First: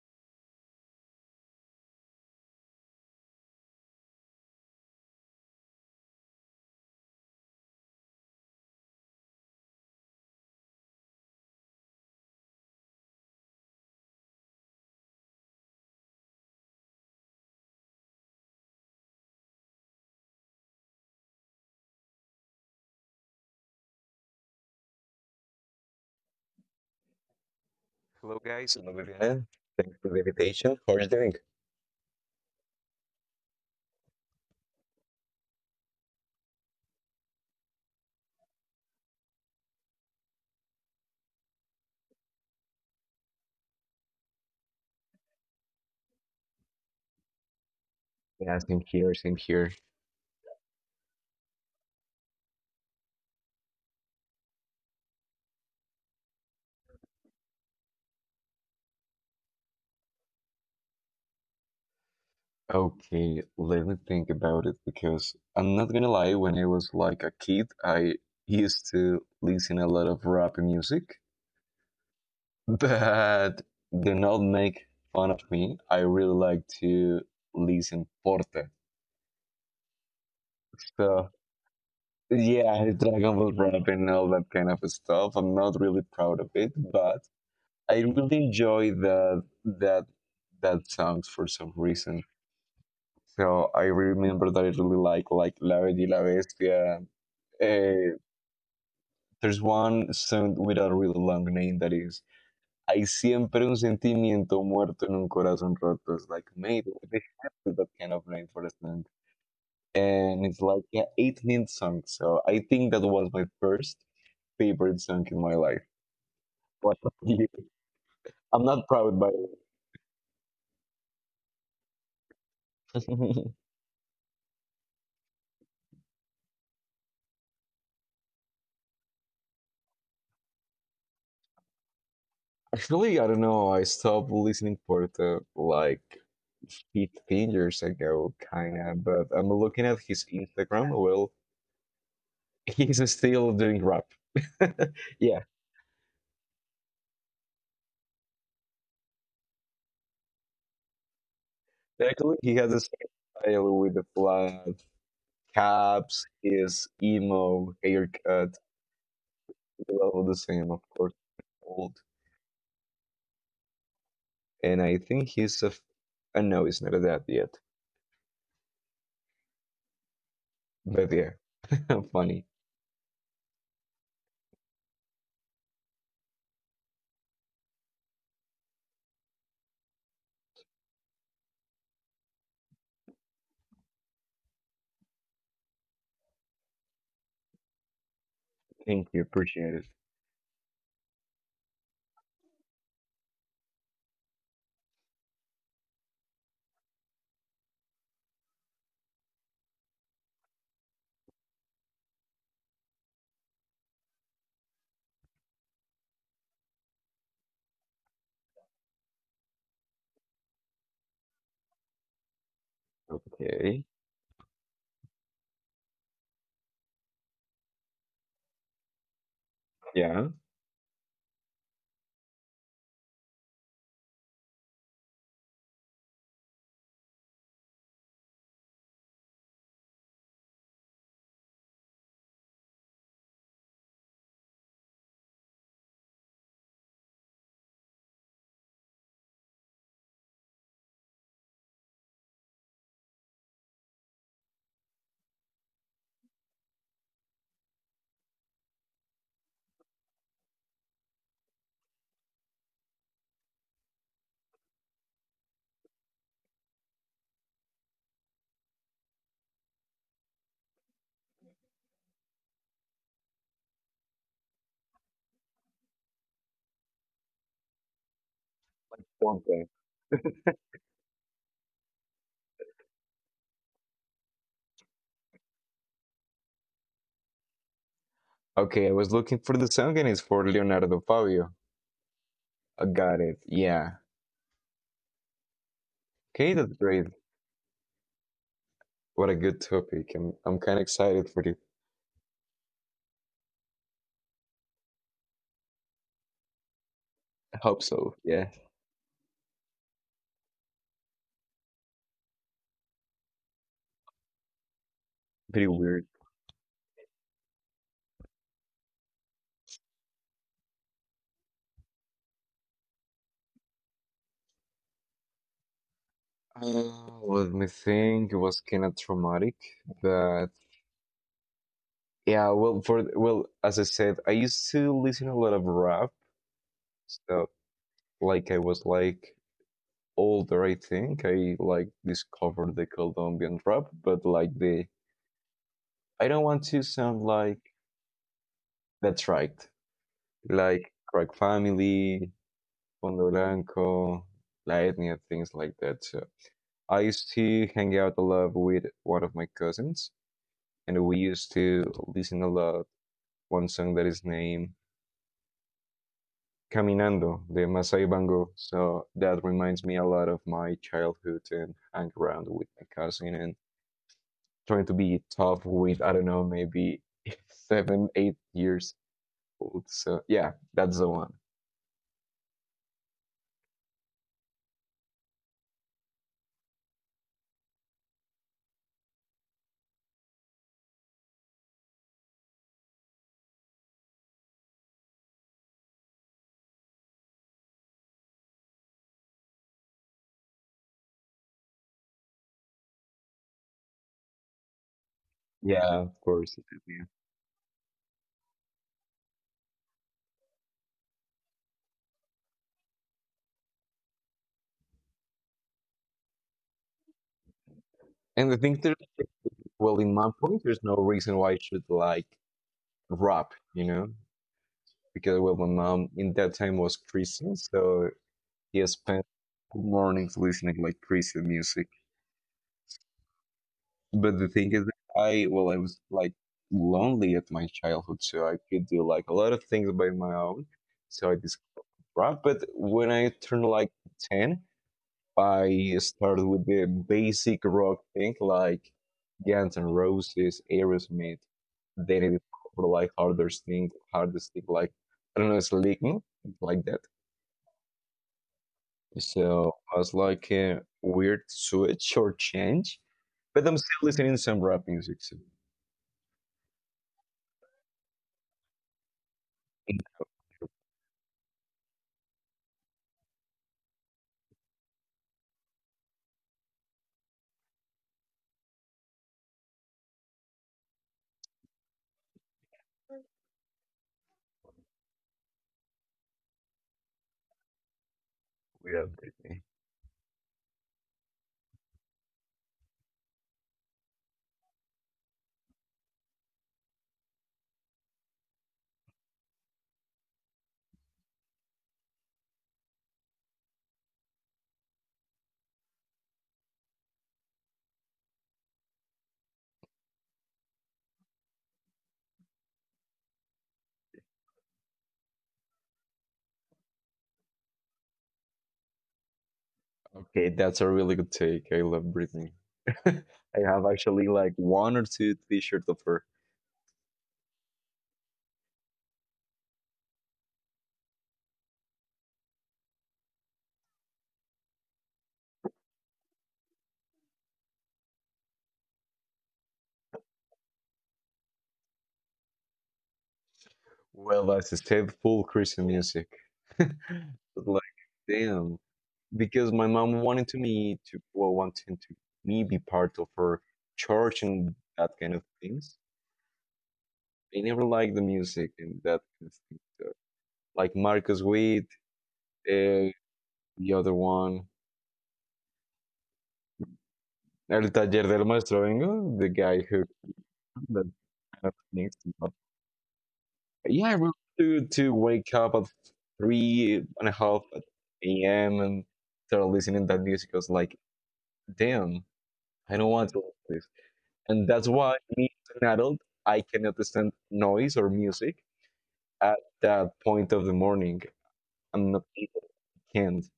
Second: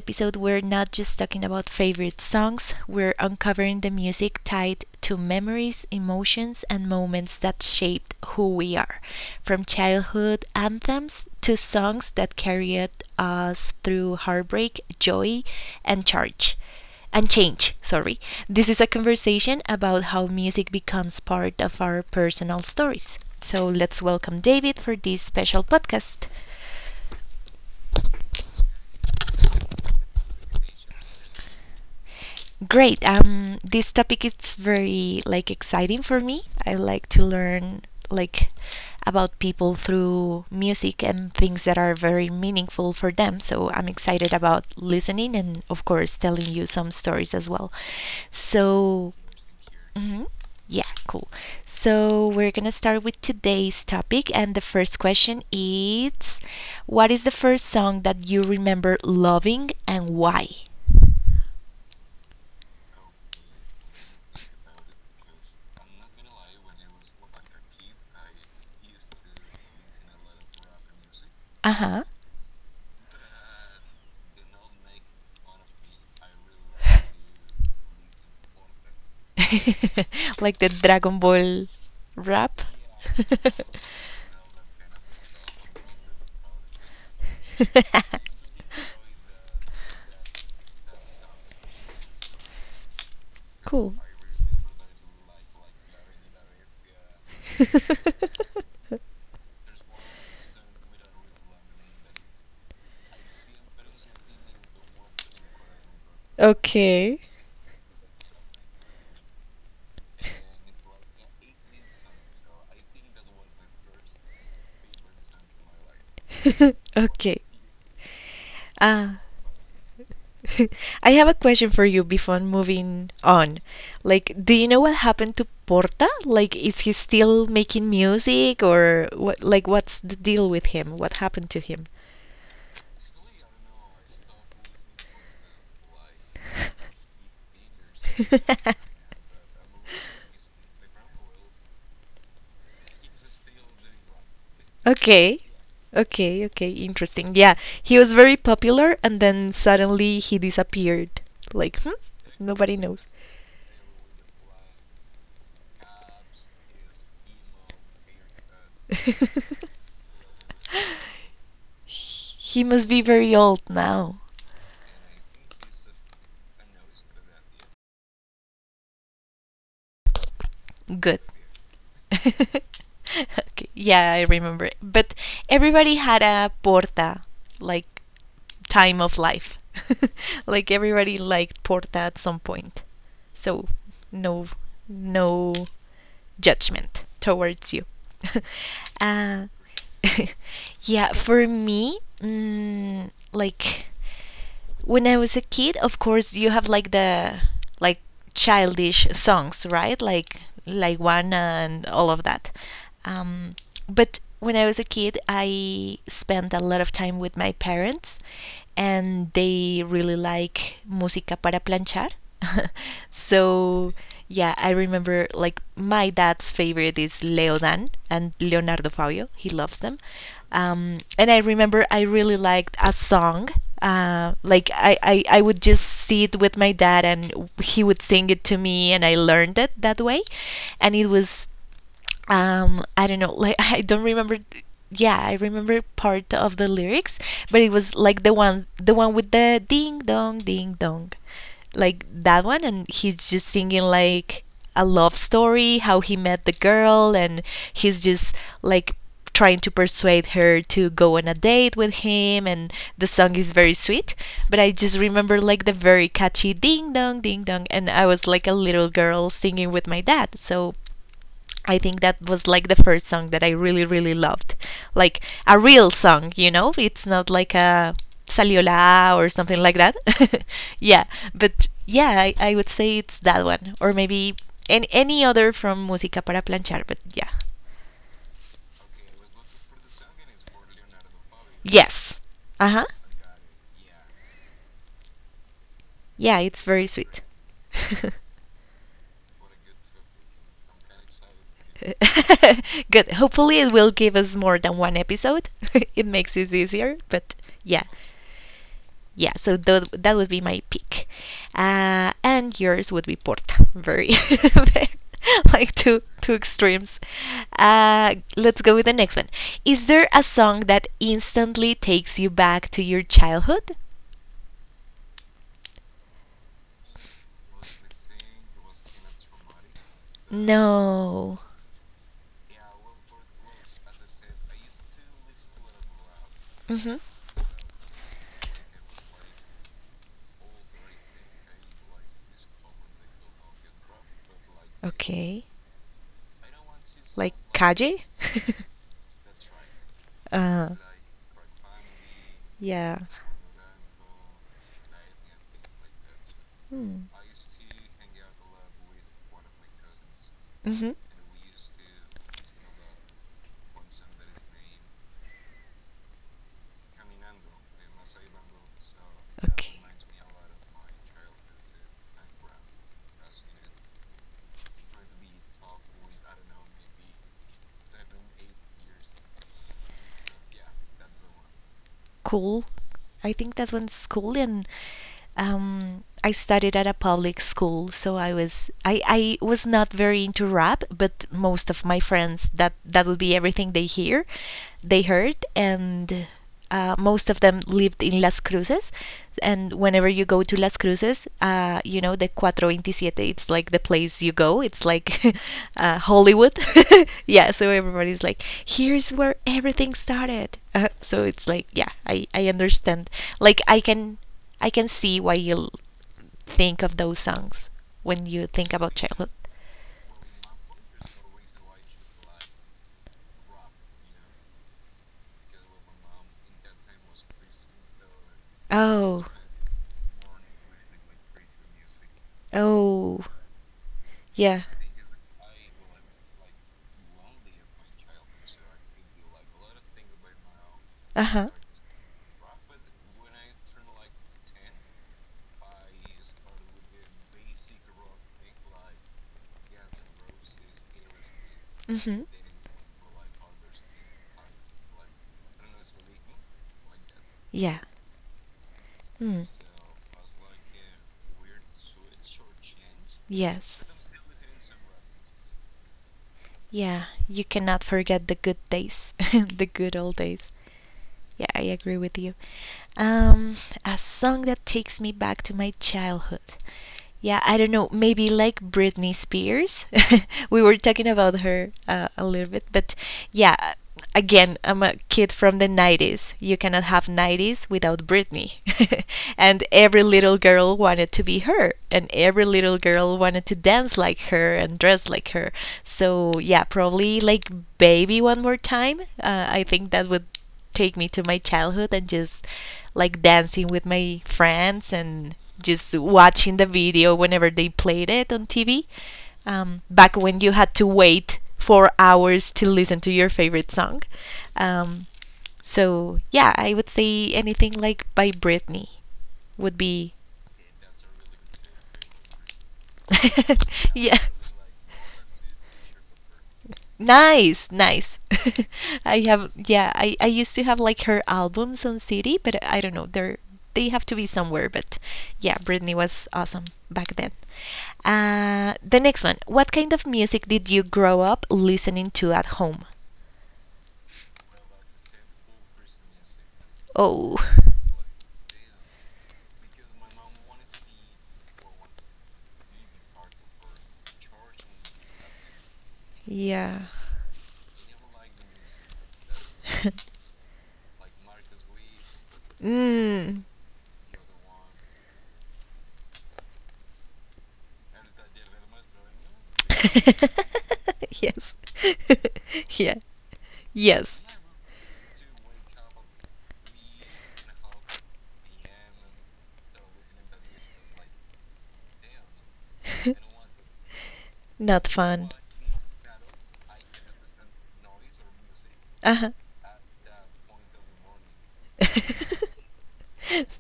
episode, we're not just talking about favorite songs, we're uncovering the music tied to memories, emotions, and moments that shaped who we are, from childhood anthems to songs that carried us through heartbreak, joy, and change and change. Sorry. This is a conversation about how music becomes part of our personal stories. So let's welcome David for this special podcast. Hello, guys. Hello, Vivian. Thanks for the invitation. How are you doing? Great. This topic is very exciting for me. I like to learn like about people through music and things that are very meaningful for them. So I'm excited about listening and of course telling you some stories as well. Yeah, same here, So same here. hmm Yeah, cool. So we're gonna start with today's topic, and the first question is, what is the first song that you remember loving and why? Okay, let me think about it because I'm not gonna lie, when I was like a kid, I used to listen a lot of rap music, Uh huh. but do not make fun of me. I really like to listen Porta. Like the Dragon So, Ball rap. yeah, Dragon Ball rap and all that kind of stuff. I'm not really proud of it, but I really enjoy that that songs for some reason. So I Cool. remember that I really like La Bella y la Bestia. Eh, there's one song with a really long name that is Hay siempre un sentimiento muerto en un corazón roto. It's like maybe they Okay. have to that kind of name for a song, and it's like an 8-minute song. So I think that was my first favorite song in my life. What about Okay. you? I'm not proud Ah. by I have a question for you before moving it. on. Like, do you know what happened to Porta? Like, is he still making music or what's the deal with him? What happened to him? Actually, I don't know. I stopped listening for the like 15 years ago, kinda. But I'm looking at his Instagram. Well, he's still doing rap. Okay. yeah, Okay, okay, interesting. Yeah, he was very popular and then suddenly he disappeared. Like, hmm? actually, he has Nobody the knows. same style with the flat caps, his emo haircut. It's all the same, of course. Old, He must be very old now. and I think he's no, he's not that yet. But Good. yeah, funny. Okay, yeah, I remember it. But everybody had a porta, like time of life. Like everybody liked porta at some point. So no, no judgment towards you. Thank you. uh, Appreciate it. yeah, for me, when I was a kid, of course, you have like the like childish songs, right? Like one and all of that. Um, but when I was a kid, I spent a lot of time with my parents, and they really like música para planchar. Okay. So yeah, I remember like my dad's favorite is Leodan and Leonardo Fabio. He loves them. Yeah. And I remember I really liked a song like I would just see it with my dad and he would sing it to me and I learned it that way and it was I don't know like I don't remember yeah I remember part of the lyrics, but it was like the one with the ding dong ding dong, like that one, and he's just singing like a love story, how he met the girl, and he's just like trying to persuade her to go on a date with him, and the song is very sweet, but I just remember like the very catchy ding dong ding dong, and I was like a little girl singing with my dad. So I think that was like the first song that I really, really loved. Like a real song, you know? It's not like a Saliola or One something thing. like that. Yeah, but yeah, I would say it's that one. Or maybe any other from Música para Planchar, but yeah. Okay, I was looking for the song and it's for Leonardo Fabio. Yes. Uh I huh. got it. Yeah. Yeah, Okay, it's that's very great. sweet. What a good topic. I'm kind of excited for it. Good. Hopefully, it will give us more than one episode. It makes it easier, but I hope yeah, so. Yeah. yeah. So that would be my pick, and yours would be Porta. Very, very- Pretty like two weird. two extremes. Let's go with the next one. Is there a song that instantly takes you back to your childhood? Let me think. It was kind of traumatic, but No. yeah. Well, as I said, I used to listen a lot of rap Mhm. stuff. Like I was like older, I think. I like discovered the Colombian rap, but like the Okay. I don't want to sound Like like Kaje? that's right. Uh, Like Crack Family, yeah. Fondo Blanco, La Etnia, things like that. So I Hmm. used to hang out a lot with one of my cousins, Mm-hmm. and we used to listen a lot one song that is named Caminando, the Masai Bango. So that Okay. reminds me a lot of my childhood and hang around with my cousin and trying to be tough with, I don't know, maybe seven, 8 years old. So yeah, that's the one. Cool. I think that one's cool. And I studied at a public school, so I was not very into rap, but most of my friends, that would be everything they heard. And most of them lived in Las Cruces, and whenever you go to Las Cruces cruises, you know, the 427, it's like the place you go. It's like Yeah, of Hollywood. course. Yeah, so everybody's like, here's where everything started. So it's like, yeah, I understand. Like, I can see why you think of those songs when you And the think thing about that, childhood. well, in my point, there's no reason why I should like rap, you know, because well, my mom in that time was Christian, so he Oh. spent mornings listening like Christian music. Oh, But the yeah. thing is, that I was like lonely at my childhood, so I could do like a lot of things by my own. Uh So I huh. discovered rap. But when I turned like ten, I started with the basic rock thing like Guns N' Roses, Aerosmith. Mm-hmm. Then it for like harder thing like I don't know, Slipknot, like that. Yeah. Mm. So I was like a weird switch or change, but I'm Yes. still listening to some rap music. So Yeah, you cannot forget the good days, the good old days. Yeah, I agree with you. Um, a song that takes me back to my childhood, yeah, I don't know, maybe like Britney Spears. We were talking about her a little bit, but yeah, again, I'm a kid from the 90s. You cannot have 90s without Britney. we have Britney. And every little girl wanted to be her, and every little girl wanted to dance like her and dress like her. So, yeah, probably like Baby One More Time. I think that would take me to my childhood and just like dancing with my friends and just watching the video whenever they played it on TV. Back when you had to wait 4 hours to listen to your favorite song. Um, so yeah, I would say anything like by Britney would be Okay, that's a really good take. I love Britney. I have yeah. actually like one or two T-shirts of her. Nice, nice. I have I used to have like her albums on CD, but I don't know, they have to be somewhere, but yeah, Britney was awesome back then. The next one. What kind of music did you grow up listening to at home? Well, that's a step full Christian music. Oh. But like, damn, because my mom wanted to me be part of her church and that kind of things. Yeah. I never liked the music and that kind of thing. So, like Marcus Witt, uh, Mm. the other one, El Taller del Maestro Bengo, the guy who that Yes. kind of things. But Yeah. yeah, I Yes. really to wake up at three and a half at a.m. and start listening to that music. I was like, damn, I don't want to watch this. And Not that's why, fun. me as an adult, I cannot stand noise or music Uh at that point of the morning. I'm not able, can't. huh.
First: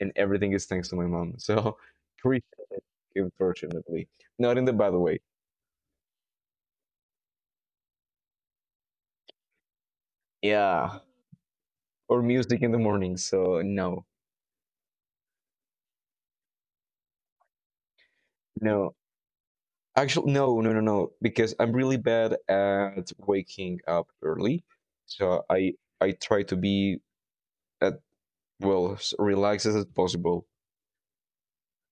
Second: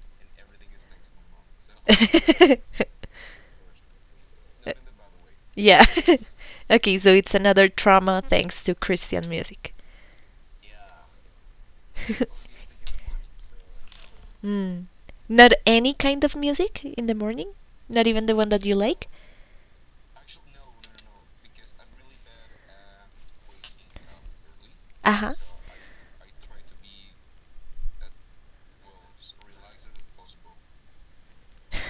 And everything is thanks to my mom. So, Christian, unfortunately. Not in the bad way. Yeah. Okay, so it's another trauma thanks to Christian music. Yeah. Or music in the morning. So, no, Hmm. Not any kind of music in the morning? Not even the one that you no. like? Actually, no, no, no, no. Because I'm really bad at waking up early. Uh huh. So, I try to be at well as relaxed as possible.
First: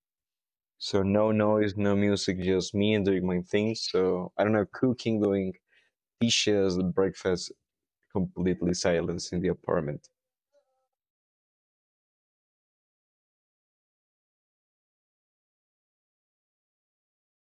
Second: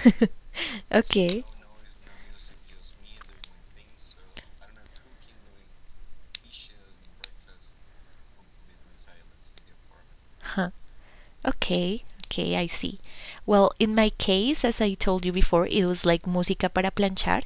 So no Okay. noise, no music, just me doing my thing. So I don't know, cooking, doing dishes, breakfast, completely silence in the apartment. Huh. Okay, okay, I see. Well, in my case, as I told you before, it was like música para planchar,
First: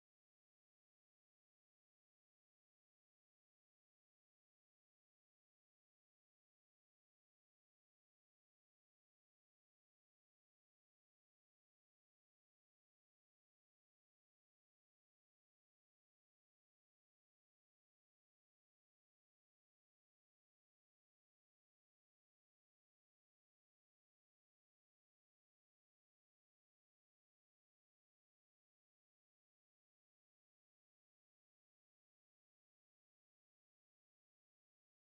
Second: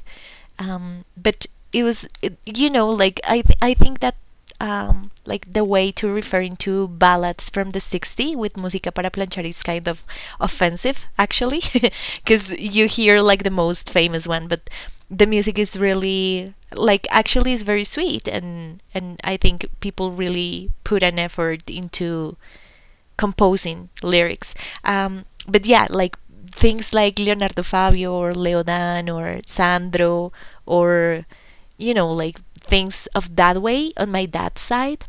but it was, you know, like I think that like the way to referring to ballads from the 60s with música para planchar is kind of offensive actually, because you hear like the most famous one, but the music is really like actually is very sweet, and I think people really put an effort into composing lyrics. But yeah, like things like Leonardo Fabio or Leodan or Sandro, or you know like things of that way on my dad's side.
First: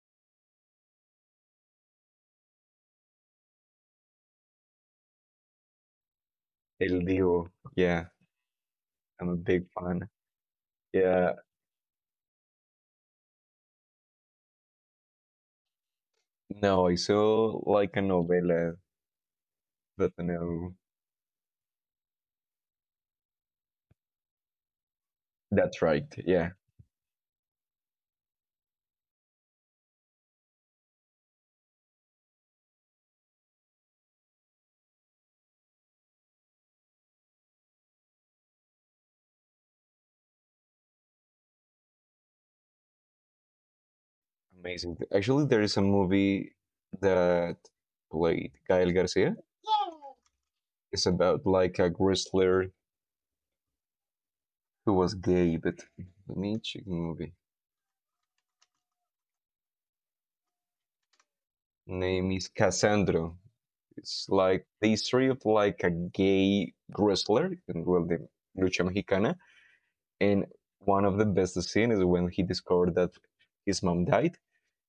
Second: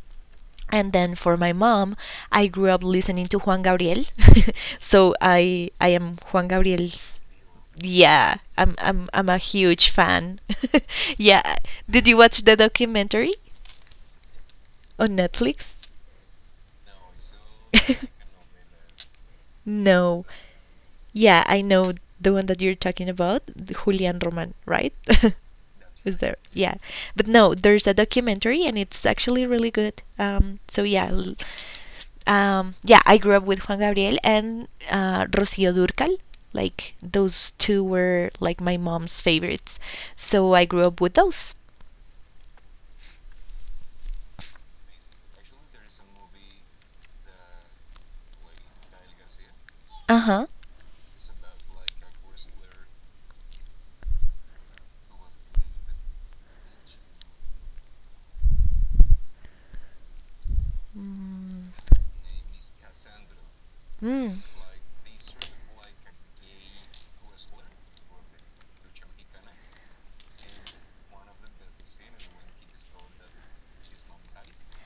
And then for my mom, I grew up listening to Juan Gabriel. So I am Juan El Gabriel's Divo. Yeah, yeah, I'm I'm a a big huge fan. fan. Yeah. Yeah. Did you watch the documentary on Netflix? No, I saw like a novela, but No. no. Yeah, I know the one that you're talking about, the Julian Roman, right? That's right. Is there? Yeah. Yeah. But no, there's a documentary and it's actually really good. So yeah, yeah, I grew up with Juan Gabriel and Rocío Durcal. Like those two were like my mom's favorites, so I grew up with those. Amazing. Actually, there is a movie that played Gael Garcia. Uh huh. It's about like a wrestler who was gay, but let me check the movie. Mm. Name is Cassandra. It's Mm. like the history of like a gay wrestler in the lucha mexicana. And one of the best scenes is when he discovered that his mom died,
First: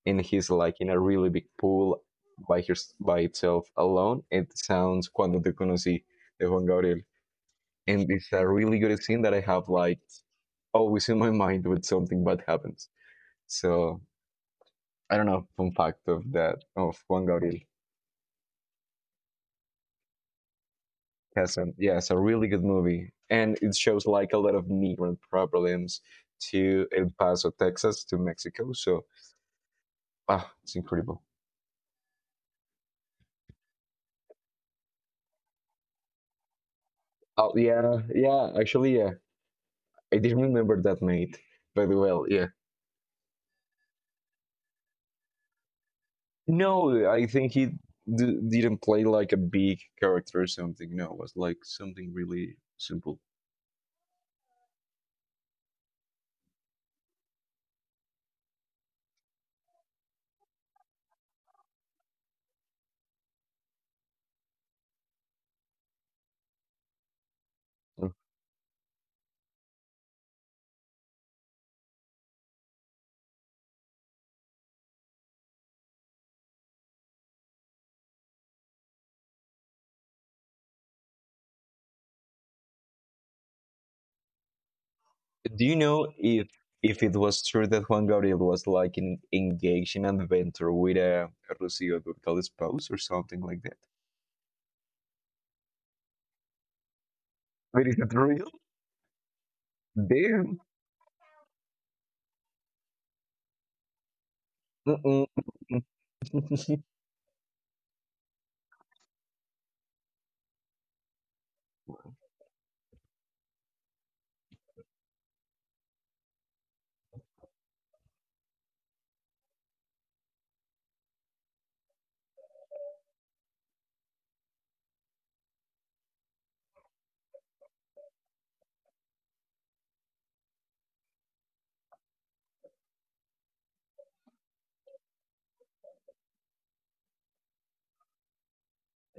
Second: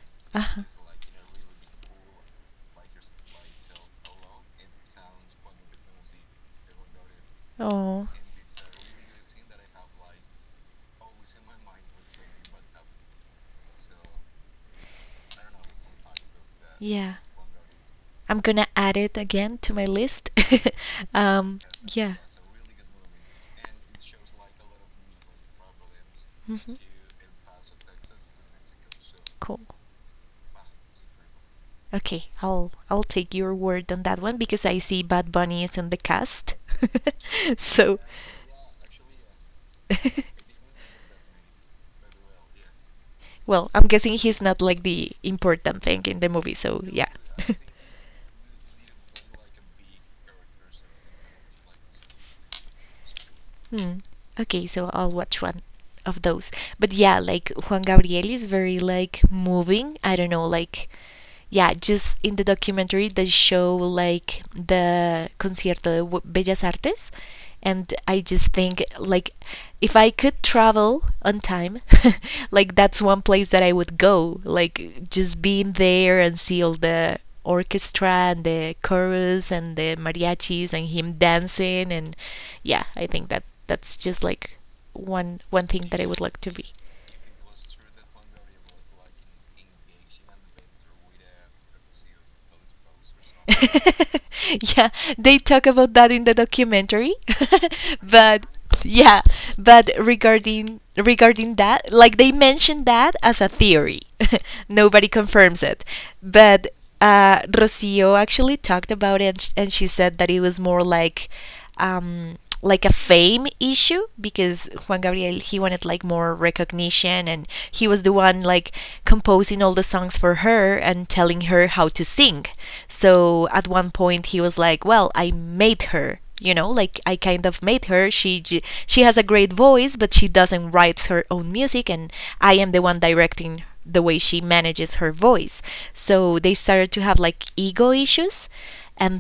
and Uh he's huh. like in a really big pool by itself alone. It sounds cuando te conocí de Juan Gabriel. And Oh. it's a really good scene that I have like always in my mind when something bad happens. So I don't know, fun fact of that of Yeah. Juan Gabriel. I'm gonna add it again to my list. um, Casan. Yeah, it's yeah. a really good movie, and it shows like a lot of migrant problems Hmm. to El Paso, Texas, to Mexico. So Cool. It's incredible. Okay, I'll take your word on that one because I see Bad Bunny is in the cast. Oh So yeah, yeah. Actually, yeah, I didn't remember that mate. But well, yeah. well, I'm guessing he's not like the important thing in the movie, so yeah. No, I think he didn't play like a big character or something. No, it was like something really simple. Hmm. Okay, so I'll watch one of those. But yeah, like Juan Gabriel is very like moving. I don't know, like yeah, just in the documentary they show like the concierto de Bellas Artes, and I just think like if I could travel on time, like that's one place that I would go, like just being there and see all the orchestra and the chorus and the mariachis and him dancing. And yeah, I think that that's just like one Do one you thing that I know would like to if be. if it was true that Juan Gabriel was like engaged in an adventure with a Rocío Durcal spouse or something like that? Yeah, they talk about that in the documentary. But is it But real? yeah, but Damn. regarding that, like they mentioned that as a theory. Nobody Mm-mm. confirms it. But Rocio actually talked about it, and she said that it was more like a fame issue because Juan Gabriel, he wanted like more recognition, and he was the one like composing all the songs for her and telling her how to sing. So at one point he was like, "Well, I made her." You know, like I kind of made her. She has a great voice, but she doesn't write her own music, and I am the one directing the way she manages her voice. So they started to have like ego issues,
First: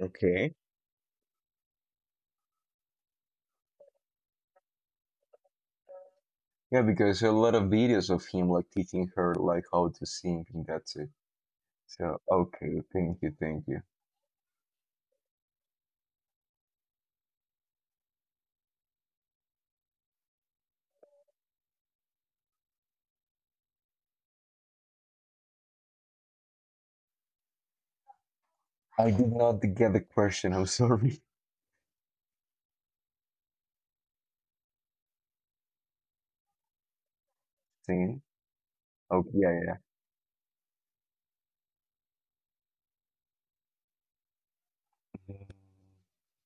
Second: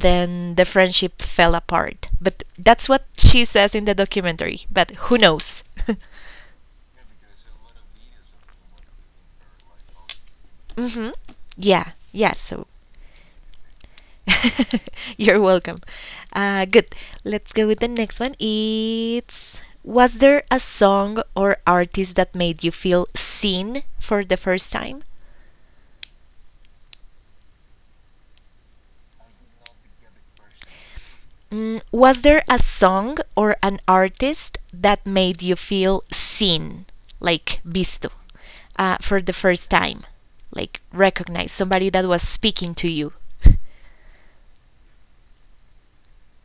okay. then the friendship fell apart. But that's what she says in the documentary, but who knows? Yeah, because a lot of videos of him like teaching her like how to sing and that's it. Mhm. Yeah. So Yeah, so okay, thank you, thank you. you're welcome. Good. Let's go with the next one. It's, was there a song or artist that made you feel seen for the first time? I did not get the question. I'm sorry. Mm, was there a song or an artist that made you feel seen, like visto, Singing. For Okay, the yeah, first yeah. time? Like recognize somebody that was speaking to you,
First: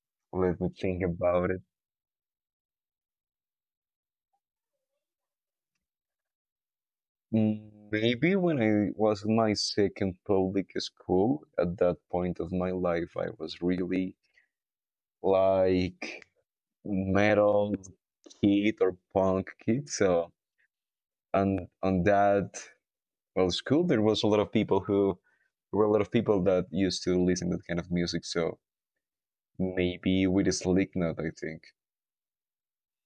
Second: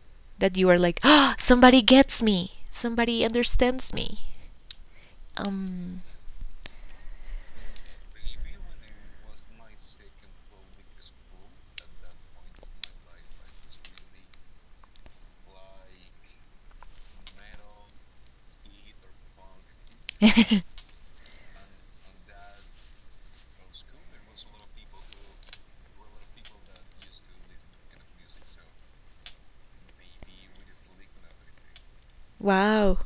that Let me you were like, think oh, about it. somebody gets me, somebody understands me. Um, Mm, Maybe when I was in my second public school, at that point of my life, I was really like metal kid or punk kid. So, and on that school, there were a lot of people that used to listen to that kind of music. So maybe with a Slipknot, I think. wow.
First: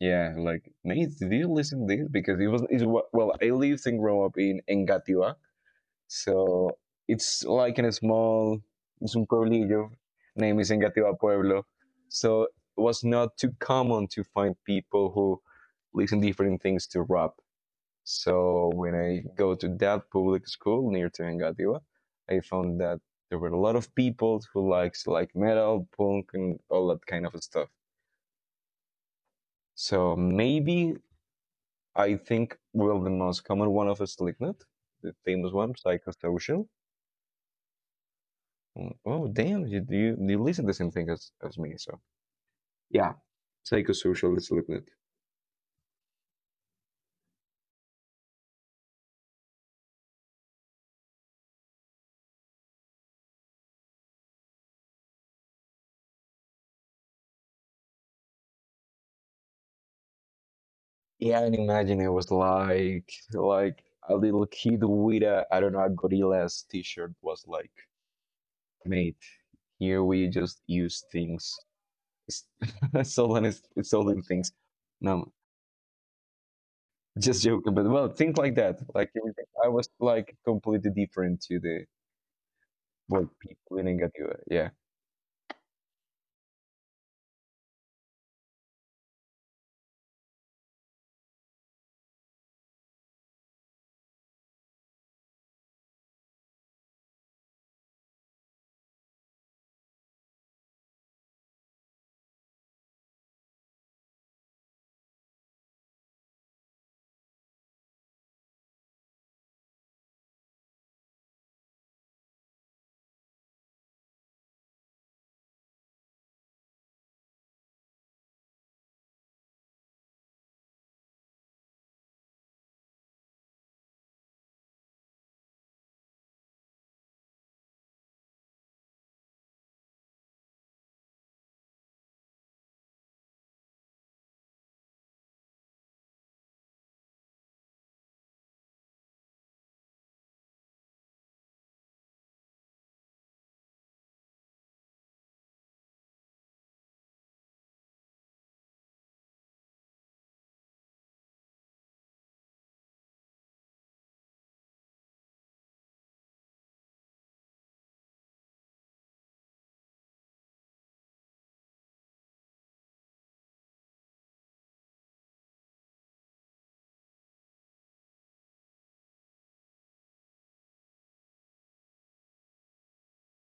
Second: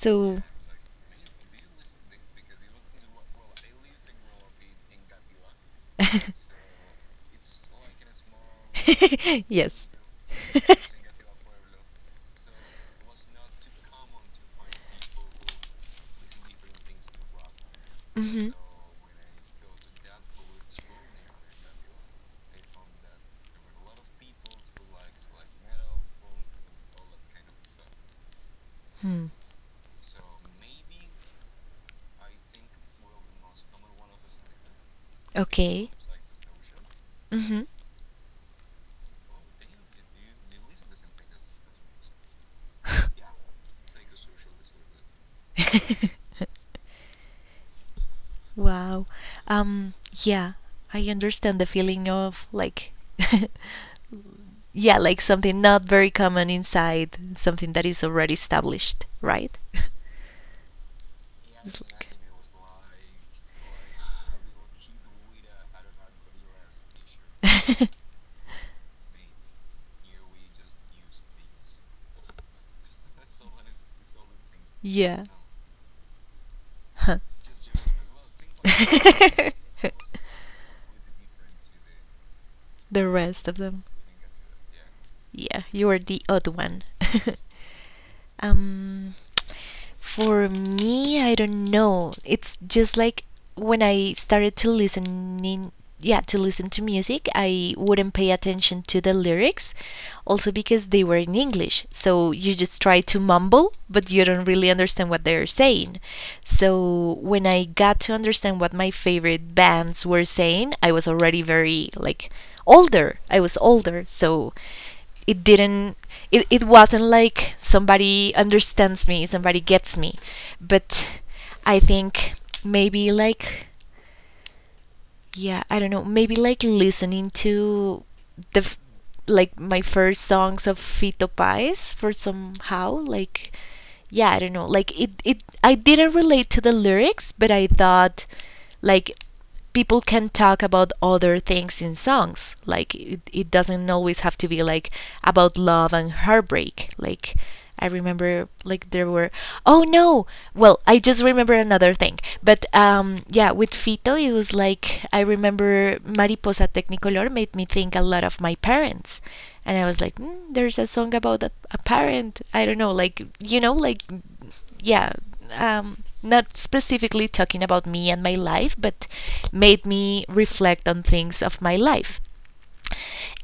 Yeah, like Nate, did you listen to this? Because it was well, I lived and grew up in Engativá. So it's like in a small, it's un yes. pueblillo name is Engativá Pueblo. So it was not too common to find people who listen different things to rap. Mm-hmm. So when I go to that public school near to Engativá, I found that there were a lot of people who likes like metal, punk, and all that kind of stuff. Hmm. So maybe I think well the most common one of us Slipknot, the famous one, Okay. Psychosocial. Mhm. Oh, damn, you listen the same thing as me. So yeah, psychosocial is it? Wow. Um yeah, I understand the feeling of like yeah, like something not very common inside, something that is already established, right? Yeah, and It's imagine like- it was like a little kid with a I don't know a gorilla's t-shirt was like, mate, here we just use things, s- stolen is stolen things. yeah. No, Huh. just joking, but well, things like that. Like I was like completely different to the the what rest of people them. in Engadina. Yeah. Yeah, you are the odd one. um, for me, I don't know. It's just like when I started to listening, yeah, to listen to music, I wouldn't pay attention to the lyrics, also because they were in English. So you just try to mumble, but you don't really understand what they're saying. So when I got to understand what my favorite bands were saying, I was already very like older. I was older, so it didn't it wasn't like somebody understands me, somebody gets me. But I think maybe like yeah, I don't know, maybe like listening to the f- like my first songs of Fito Páez for somehow, like yeah, I don't know, like it I didn't relate to the lyrics, but I thought, like, people can talk about other things in songs, like it doesn't always have to be like about love and heartbreak. Like I remember, like there were, oh no, well, I just remember another thing, but yeah, with Fito it was like I remember Mariposa Technicolor made me think a lot of my parents, and I was like there's a song about a parent, I don't know, like, you know, like yeah, not specifically talking about me and my life, but made me reflect on things of my life.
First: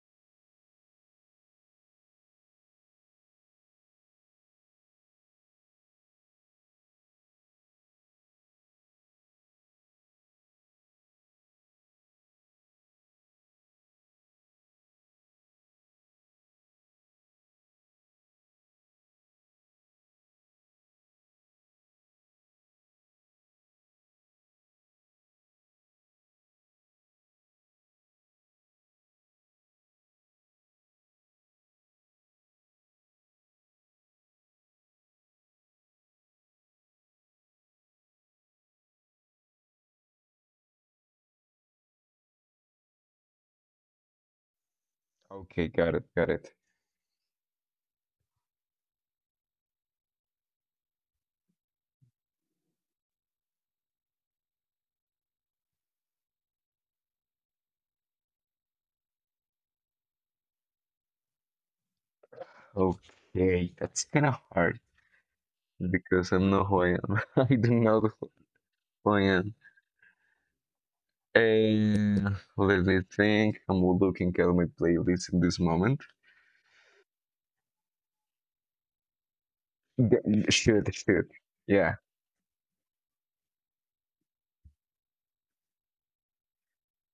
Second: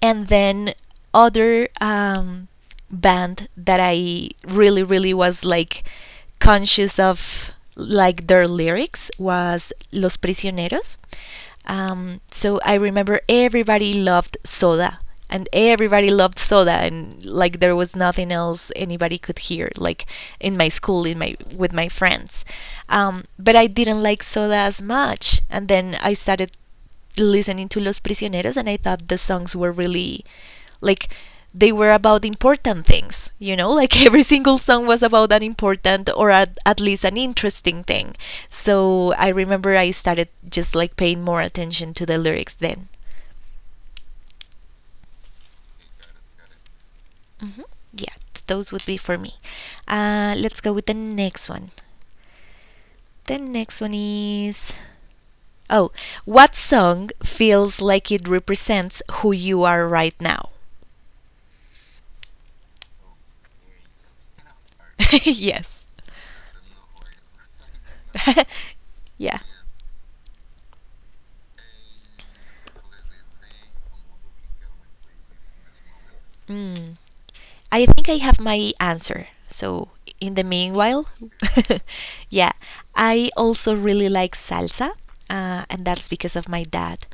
And then other band that I really, really was like conscious of, like their lyrics, was Los Prisioneros. So I remember everybody loved Soda, and everybody loved Soda, and like there was nothing else anybody could hear, like in my school, in my, with my friends. But I didn't like Soda as much, and then I started listening to Los Prisioneros, and I thought the songs were really like, they were about important things, you know, like every single song was about an important or at least an interesting thing. So I remember I started just like paying more attention to the lyrics then. Okay, got it, got it. Hmm. Yeah, those would be for me. Let's go with the next one. The next one is. Oh, what song feels like it represents who you are right now? Okay, that's kind of hard Yes. because I'm not who I am. I do not know who I Yeah. am. Uh, Let me think. I'm looking at my playlist in this moment. Mm. I think I have my answer. So, in the Yeah, shoot, meanwhile, shoot. Yeah. yeah, I also really like salsa, and that's because of my dad.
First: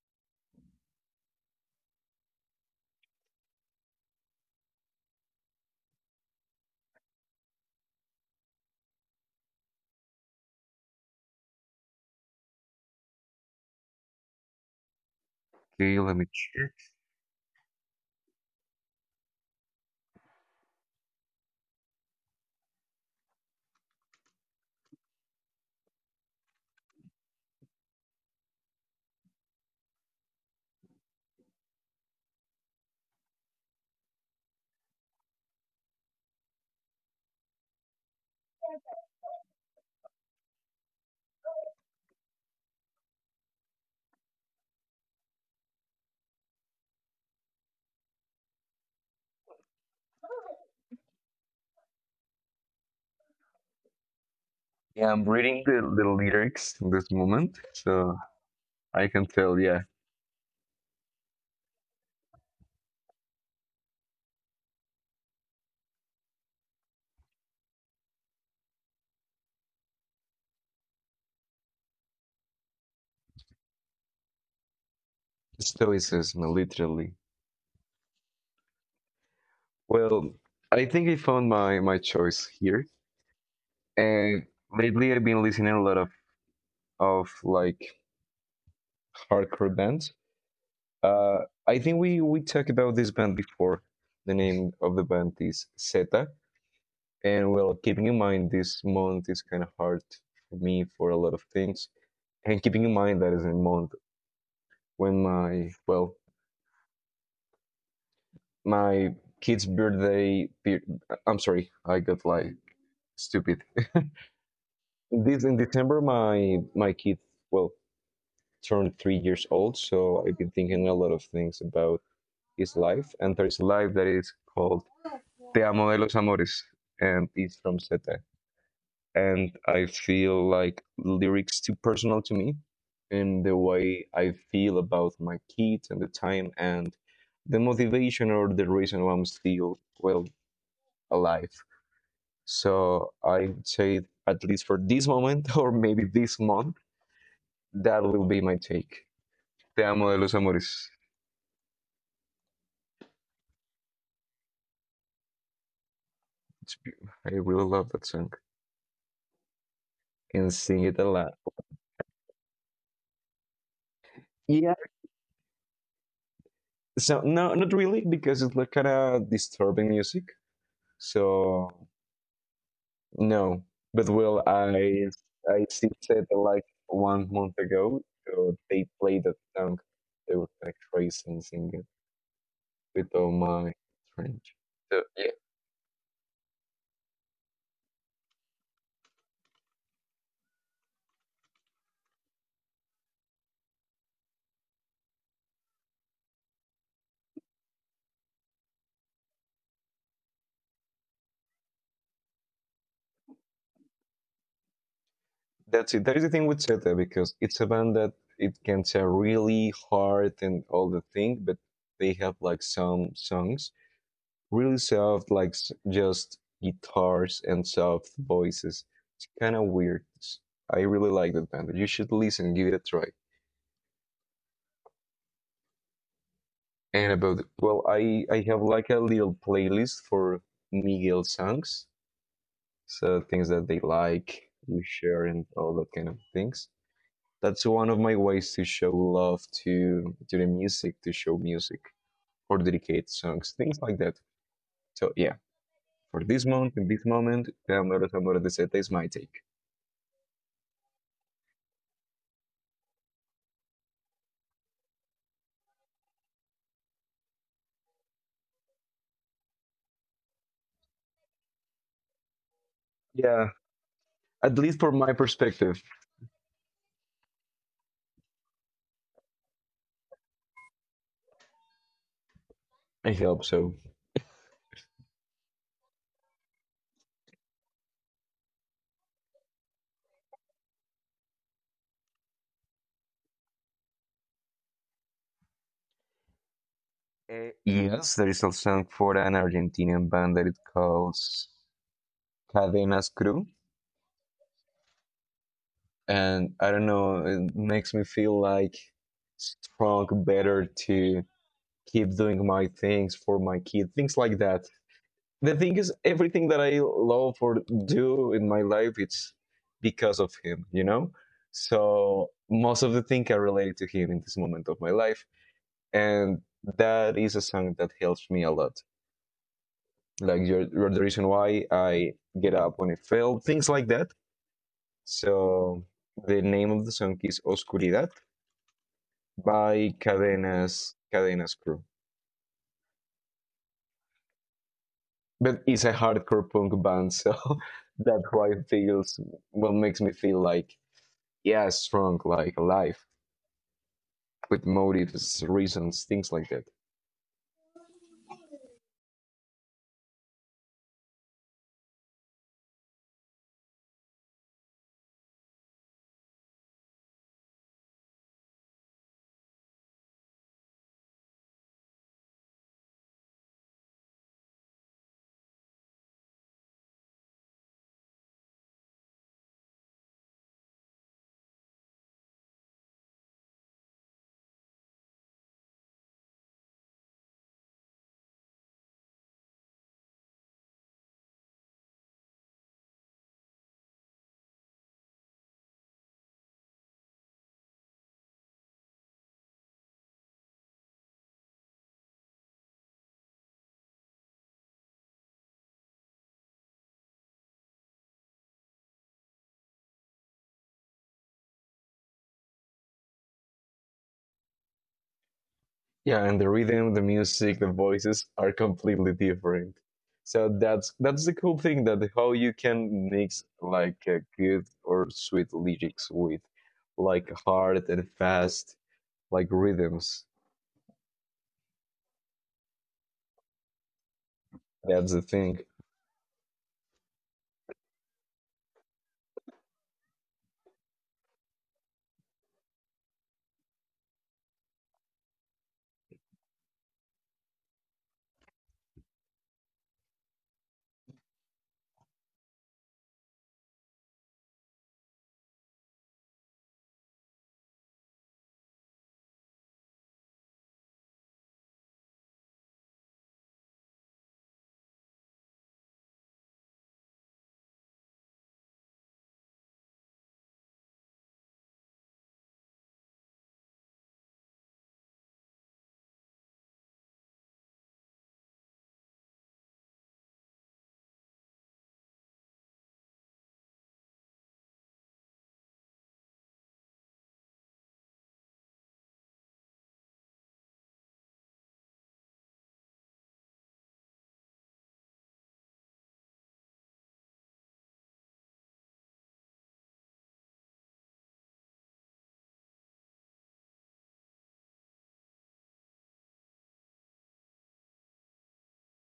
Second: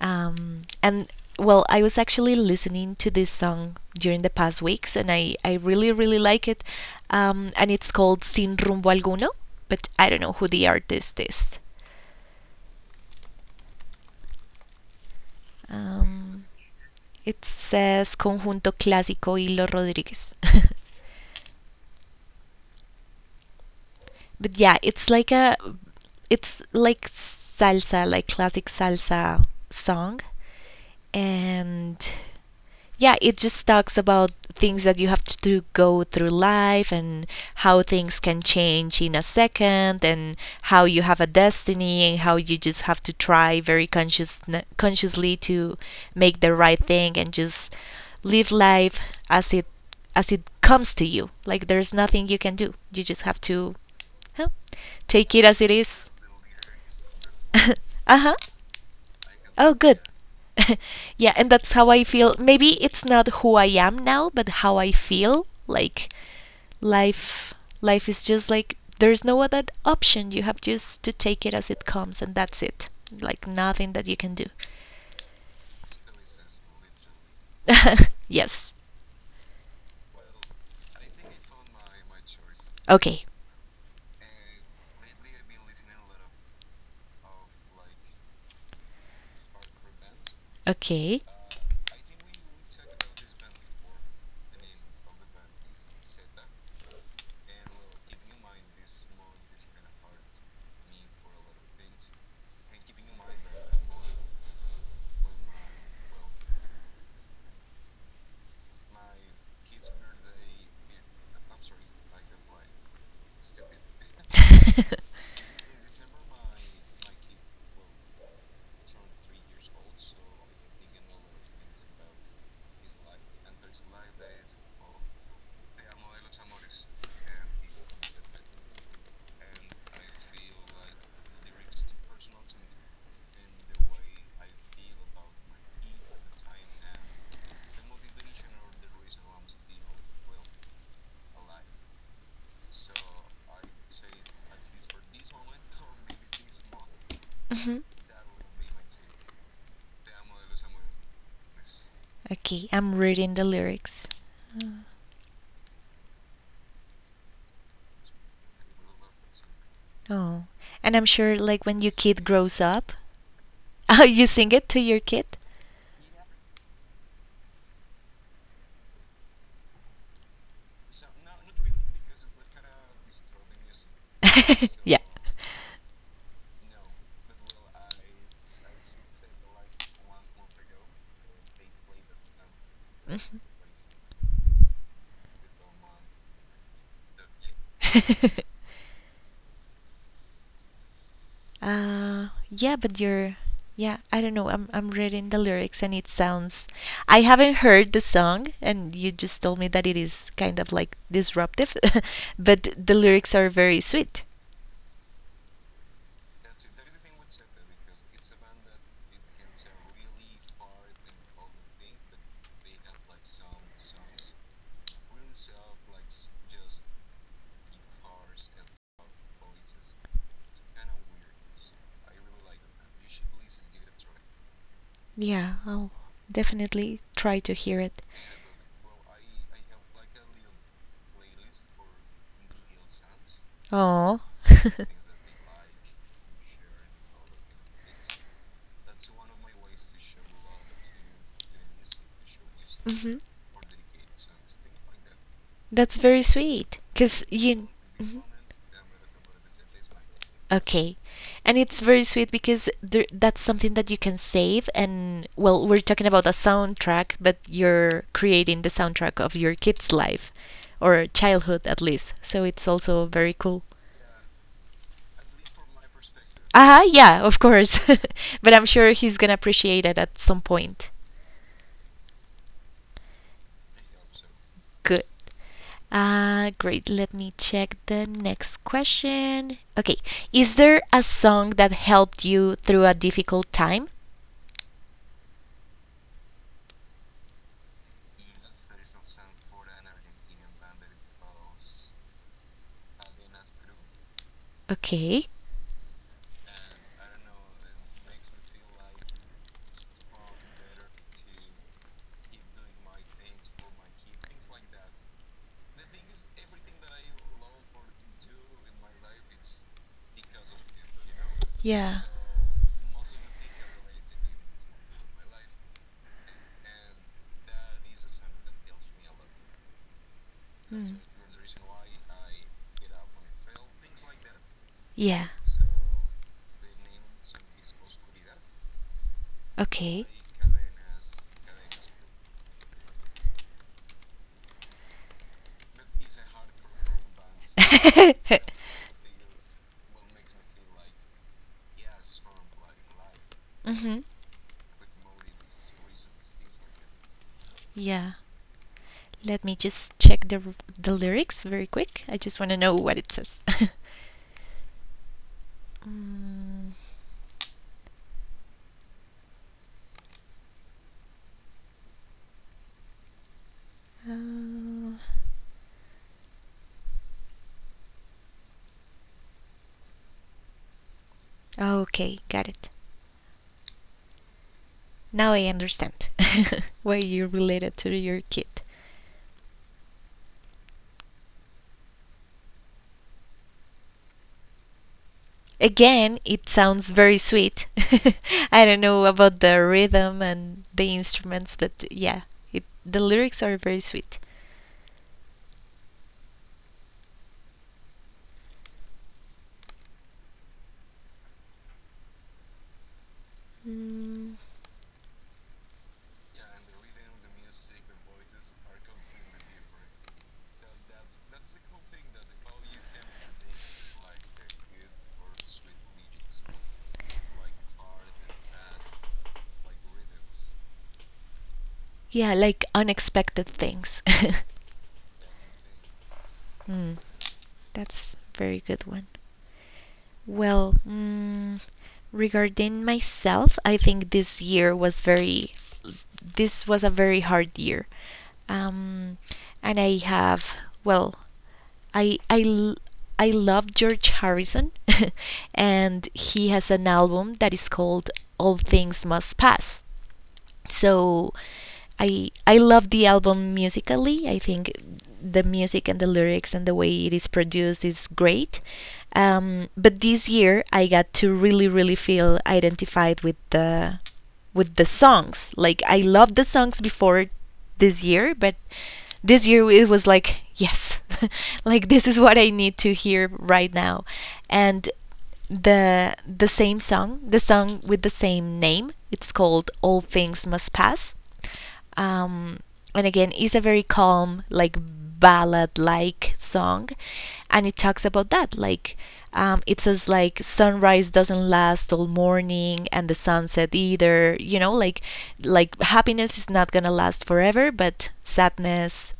And well, I was actually listening to this song during the past weeks, and I really, really like it. And it's called Sin Rumbo Alguno, but I don't know who the artist is. Okay, let me Um, check. it says Conjunto Clásico y Los Rodríguez. But yeah, it's like a, it's like salsa, like classic salsa song, and yeah, it just talks about things that you have to do, go through life, and how things can change in a second, and how you have a destiny, and how you just have to try very conscious consciously to make the right thing and just live life as it, as it comes to you. Like there's nothing you can do. You just have to huh, Yeah, I'm take it reading as it the is. lyrics in this moment, so Uh-huh. I can tell, Oh, yeah, good. Yeah, and that's how I feel. Maybe it's not who I am now, but how I feel. Like life life is just like there's no other option. You have just to take it as it comes, and that's it. Like nothing that you can do. stoicism, literally. Yes. Well, I think I found my choice here. Okay. And lately I've been listening a lot of like hardcore bands. Okay. Uh, I think we talked about this band before. The name of the band is Zeta. And well, keeping in mind this month is kind of hard for me for a lot of things. And keeping in mind that is a month when my kid's birthday, I'm sorry, I got like stupid. this in December, my kid, well, turned 3 years old, so I've been thinking a lot of things about his life. And there's a life that is called Te Amo de los Amores, and it's from Zeta. And I feel like lyrics too personal to me in the way I feel about my kids and the time and the motivation or the reason why I'm still alive. So I would say at least for this moment or maybe this month, that will be my Mhm. take. Te amo de los amores. Okay, I'm reading the lyrics. Uh, I really love that song and sing it a lot. Oh, and I'm sure, like when your kid grows up, Yeah. oh, you sing it to your kid. So no, not really because it's like kind of disturbing music. So no, but well, I see Yeah. said like 1 month ago, they played that song. They were like tracing singing with all my friends. So yeah, yeah, but you're, yeah, I don't know. I'm reading the lyrics and it sounds. I haven't heard the song, and you just told me that it is kind of like disruptive, but the lyrics are very sweet. that's it. That is the thing with Zeta because it's a band that it can sound really hard and all the thing, but they have like some songs really soft, like just guitars and soft voices. It's kind of weird. I really like that band. You should listen, give it a try. Yeah, I'll And about definitely well, try to I hear I it. have like a little playlist for Miguel songs, so things that they like, Oh. we share, and all that kind of things. That's one of my ways to show love to the music, to show music or dedicate songs, Hmm. things like that. So yeah, for this That's month, very in this sweet. moment, the Cause Amor you. Amor de Zeta Mhm. is my take. Okay. And it's very sweet because there, that's something that you can save. And well, we're talking about a soundtrack, but you're creating the soundtrack of your kid's life, or childhood at least. So it's Yeah, also very cool. at least from my perspective, Uh huh, yeah, of course. But I'm sure he's gonna appreciate it at some point. I hope so. Good. Ah, great. Let me check the next question. Okay. Is there a song that helped you through a difficult time? Yes, there is a song for an Argentinian band that it calls Cadenas Crew Okay. and I don't know, it makes me feel like strong, better to keep doing my things for my kid, things like that. The thing is, everything that I love or do in my life, it's because of him, you know? Yeah. So most of the things I related to him in this moment of my life. And that is a song that helps me a lot. Like you're the Mm. reason why I get up when I fail, things like that. Yeah. So the name of the song is Oscuridad by Okay. Cadenas Crew. But it's a hardcore punk band, so that's why it feels what makes me feel like yeah, strong, like alive, Hmm. with motives, reasons, things like that. Yeah. Let me just check the the lyrics very quick. I just want to know what it says. Mm, okay, got it. Now I understand why you related to your kid. Again, it sounds very sweet. I don't know about the rhythm and the instruments, but yeah, it the lyrics are very sweet. Mm, Yeah, and the rhythm, the music, the voices are completely different. So that's the cool thing that how you can mix like good or sweet lyrics with like hard and fast like rhythms. yeah, like unexpected things. That's the thing. Mm, that's very good one. Well, mm, regarding myself, I think this year was very this was a very hard year. Um, and I have well, I I l- I love George Harrison and he has an album that is called All Things Must Pass, so I love the album musically. I think the music and the lyrics and the way it is produced is great. But this year I got to really really feel identified with the, with the songs. Like I loved the songs before this year, but this year it was like yes, like this is what I need to hear right now, and the same song, the song with the same name. It's called All Things Must Pass. Um, and again, it's a very calm, like ballad-like song, and it talks about that. Like it says, like sunrise doesn't last all morning, and the sunset either. You know, like happiness is not gonna last forever, but sadness,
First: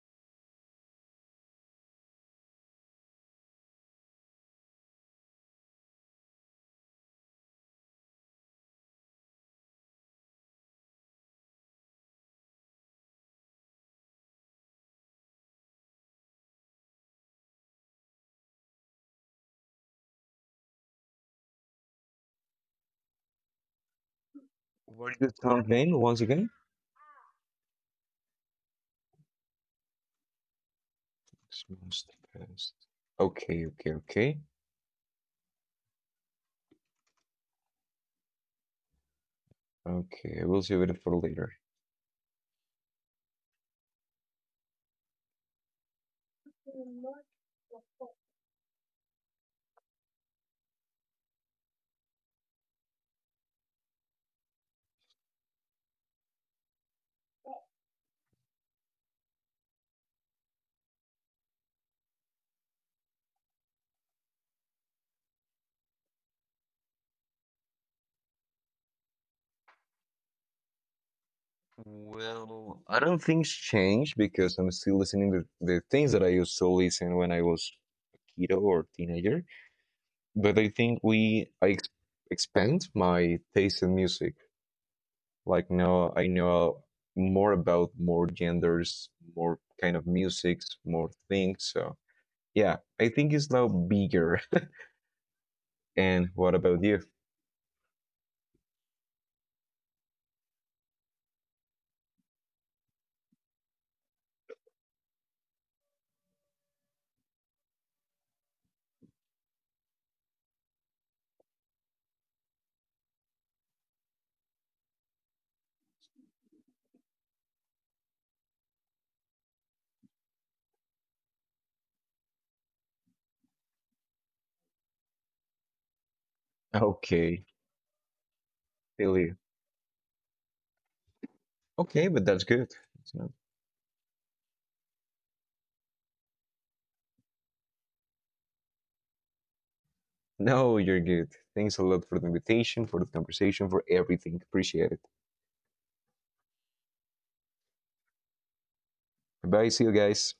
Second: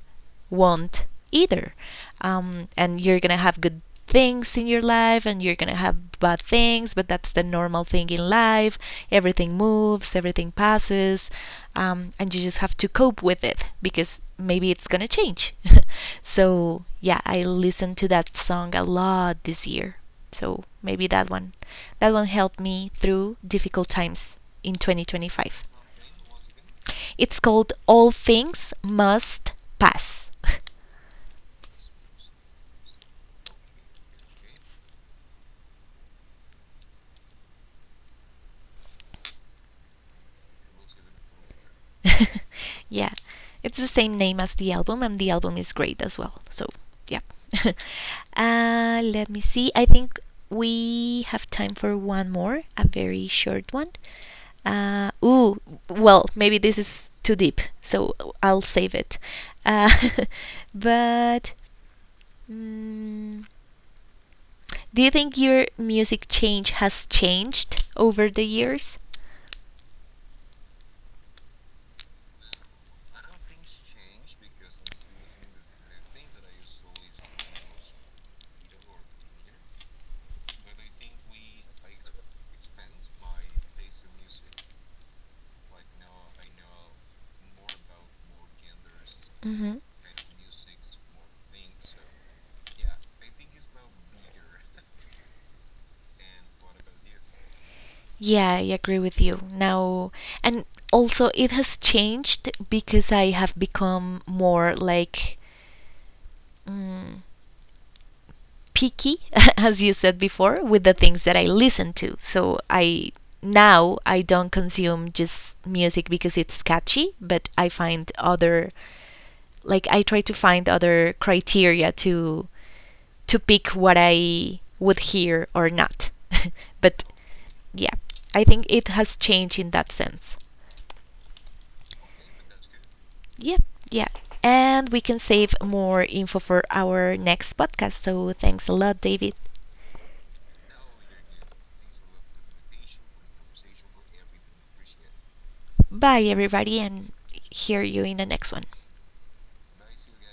won't either. And you're gonna have good things in your life, and you're gonna have bad things, but that's the normal thing in life. Everything moves, everything passes, and you just have to cope with it because maybe it's gonna change. So, yeah, I listened to that song a lot this year. So maybe that one helped me through difficult times in What is the 2025. song name once again? It's called All Things Must Pass. Smells the past. Okay, okay, okay. Okay, I will save it for later. Yeah, it's the same name as the album, and the album is great as well. So, yeah. Let me see. I think we have time for one more, a very short one. Ooh, well, maybe this is too deep, so I'll save it. Uh, but mm, do you think your music change has changed over the years? Well, I don't think it's changed because I'm still listening to the things that I used to listen when I was a kiddo or teenager. But I think we I ex expand my taste in music. Like now I know more about more genders, more Mm-hmm. kind of musics, more things. So yeah, I think it's now bigger. And what about you? Yeah, I agree with you. Now, and also it has changed because I have become more like. Mm picky, as you said before, with the things that I listen to. So I now I don't consume just music because it's catchy, but I find other, like I try to find other criteria to pick what I would hear or not. But Okay, yeah, I think it has Billy. changed in that sense. Okay, but that's good. It's not- Yeah, yeah. And we can save more info for our next podcast. So thanks a lot, David. No, you're good. Thanks a lot for the invitation, for the conversation, for everything. Appreciate it. Bye, everybody, and hear you in the next one. Bye. See you guys.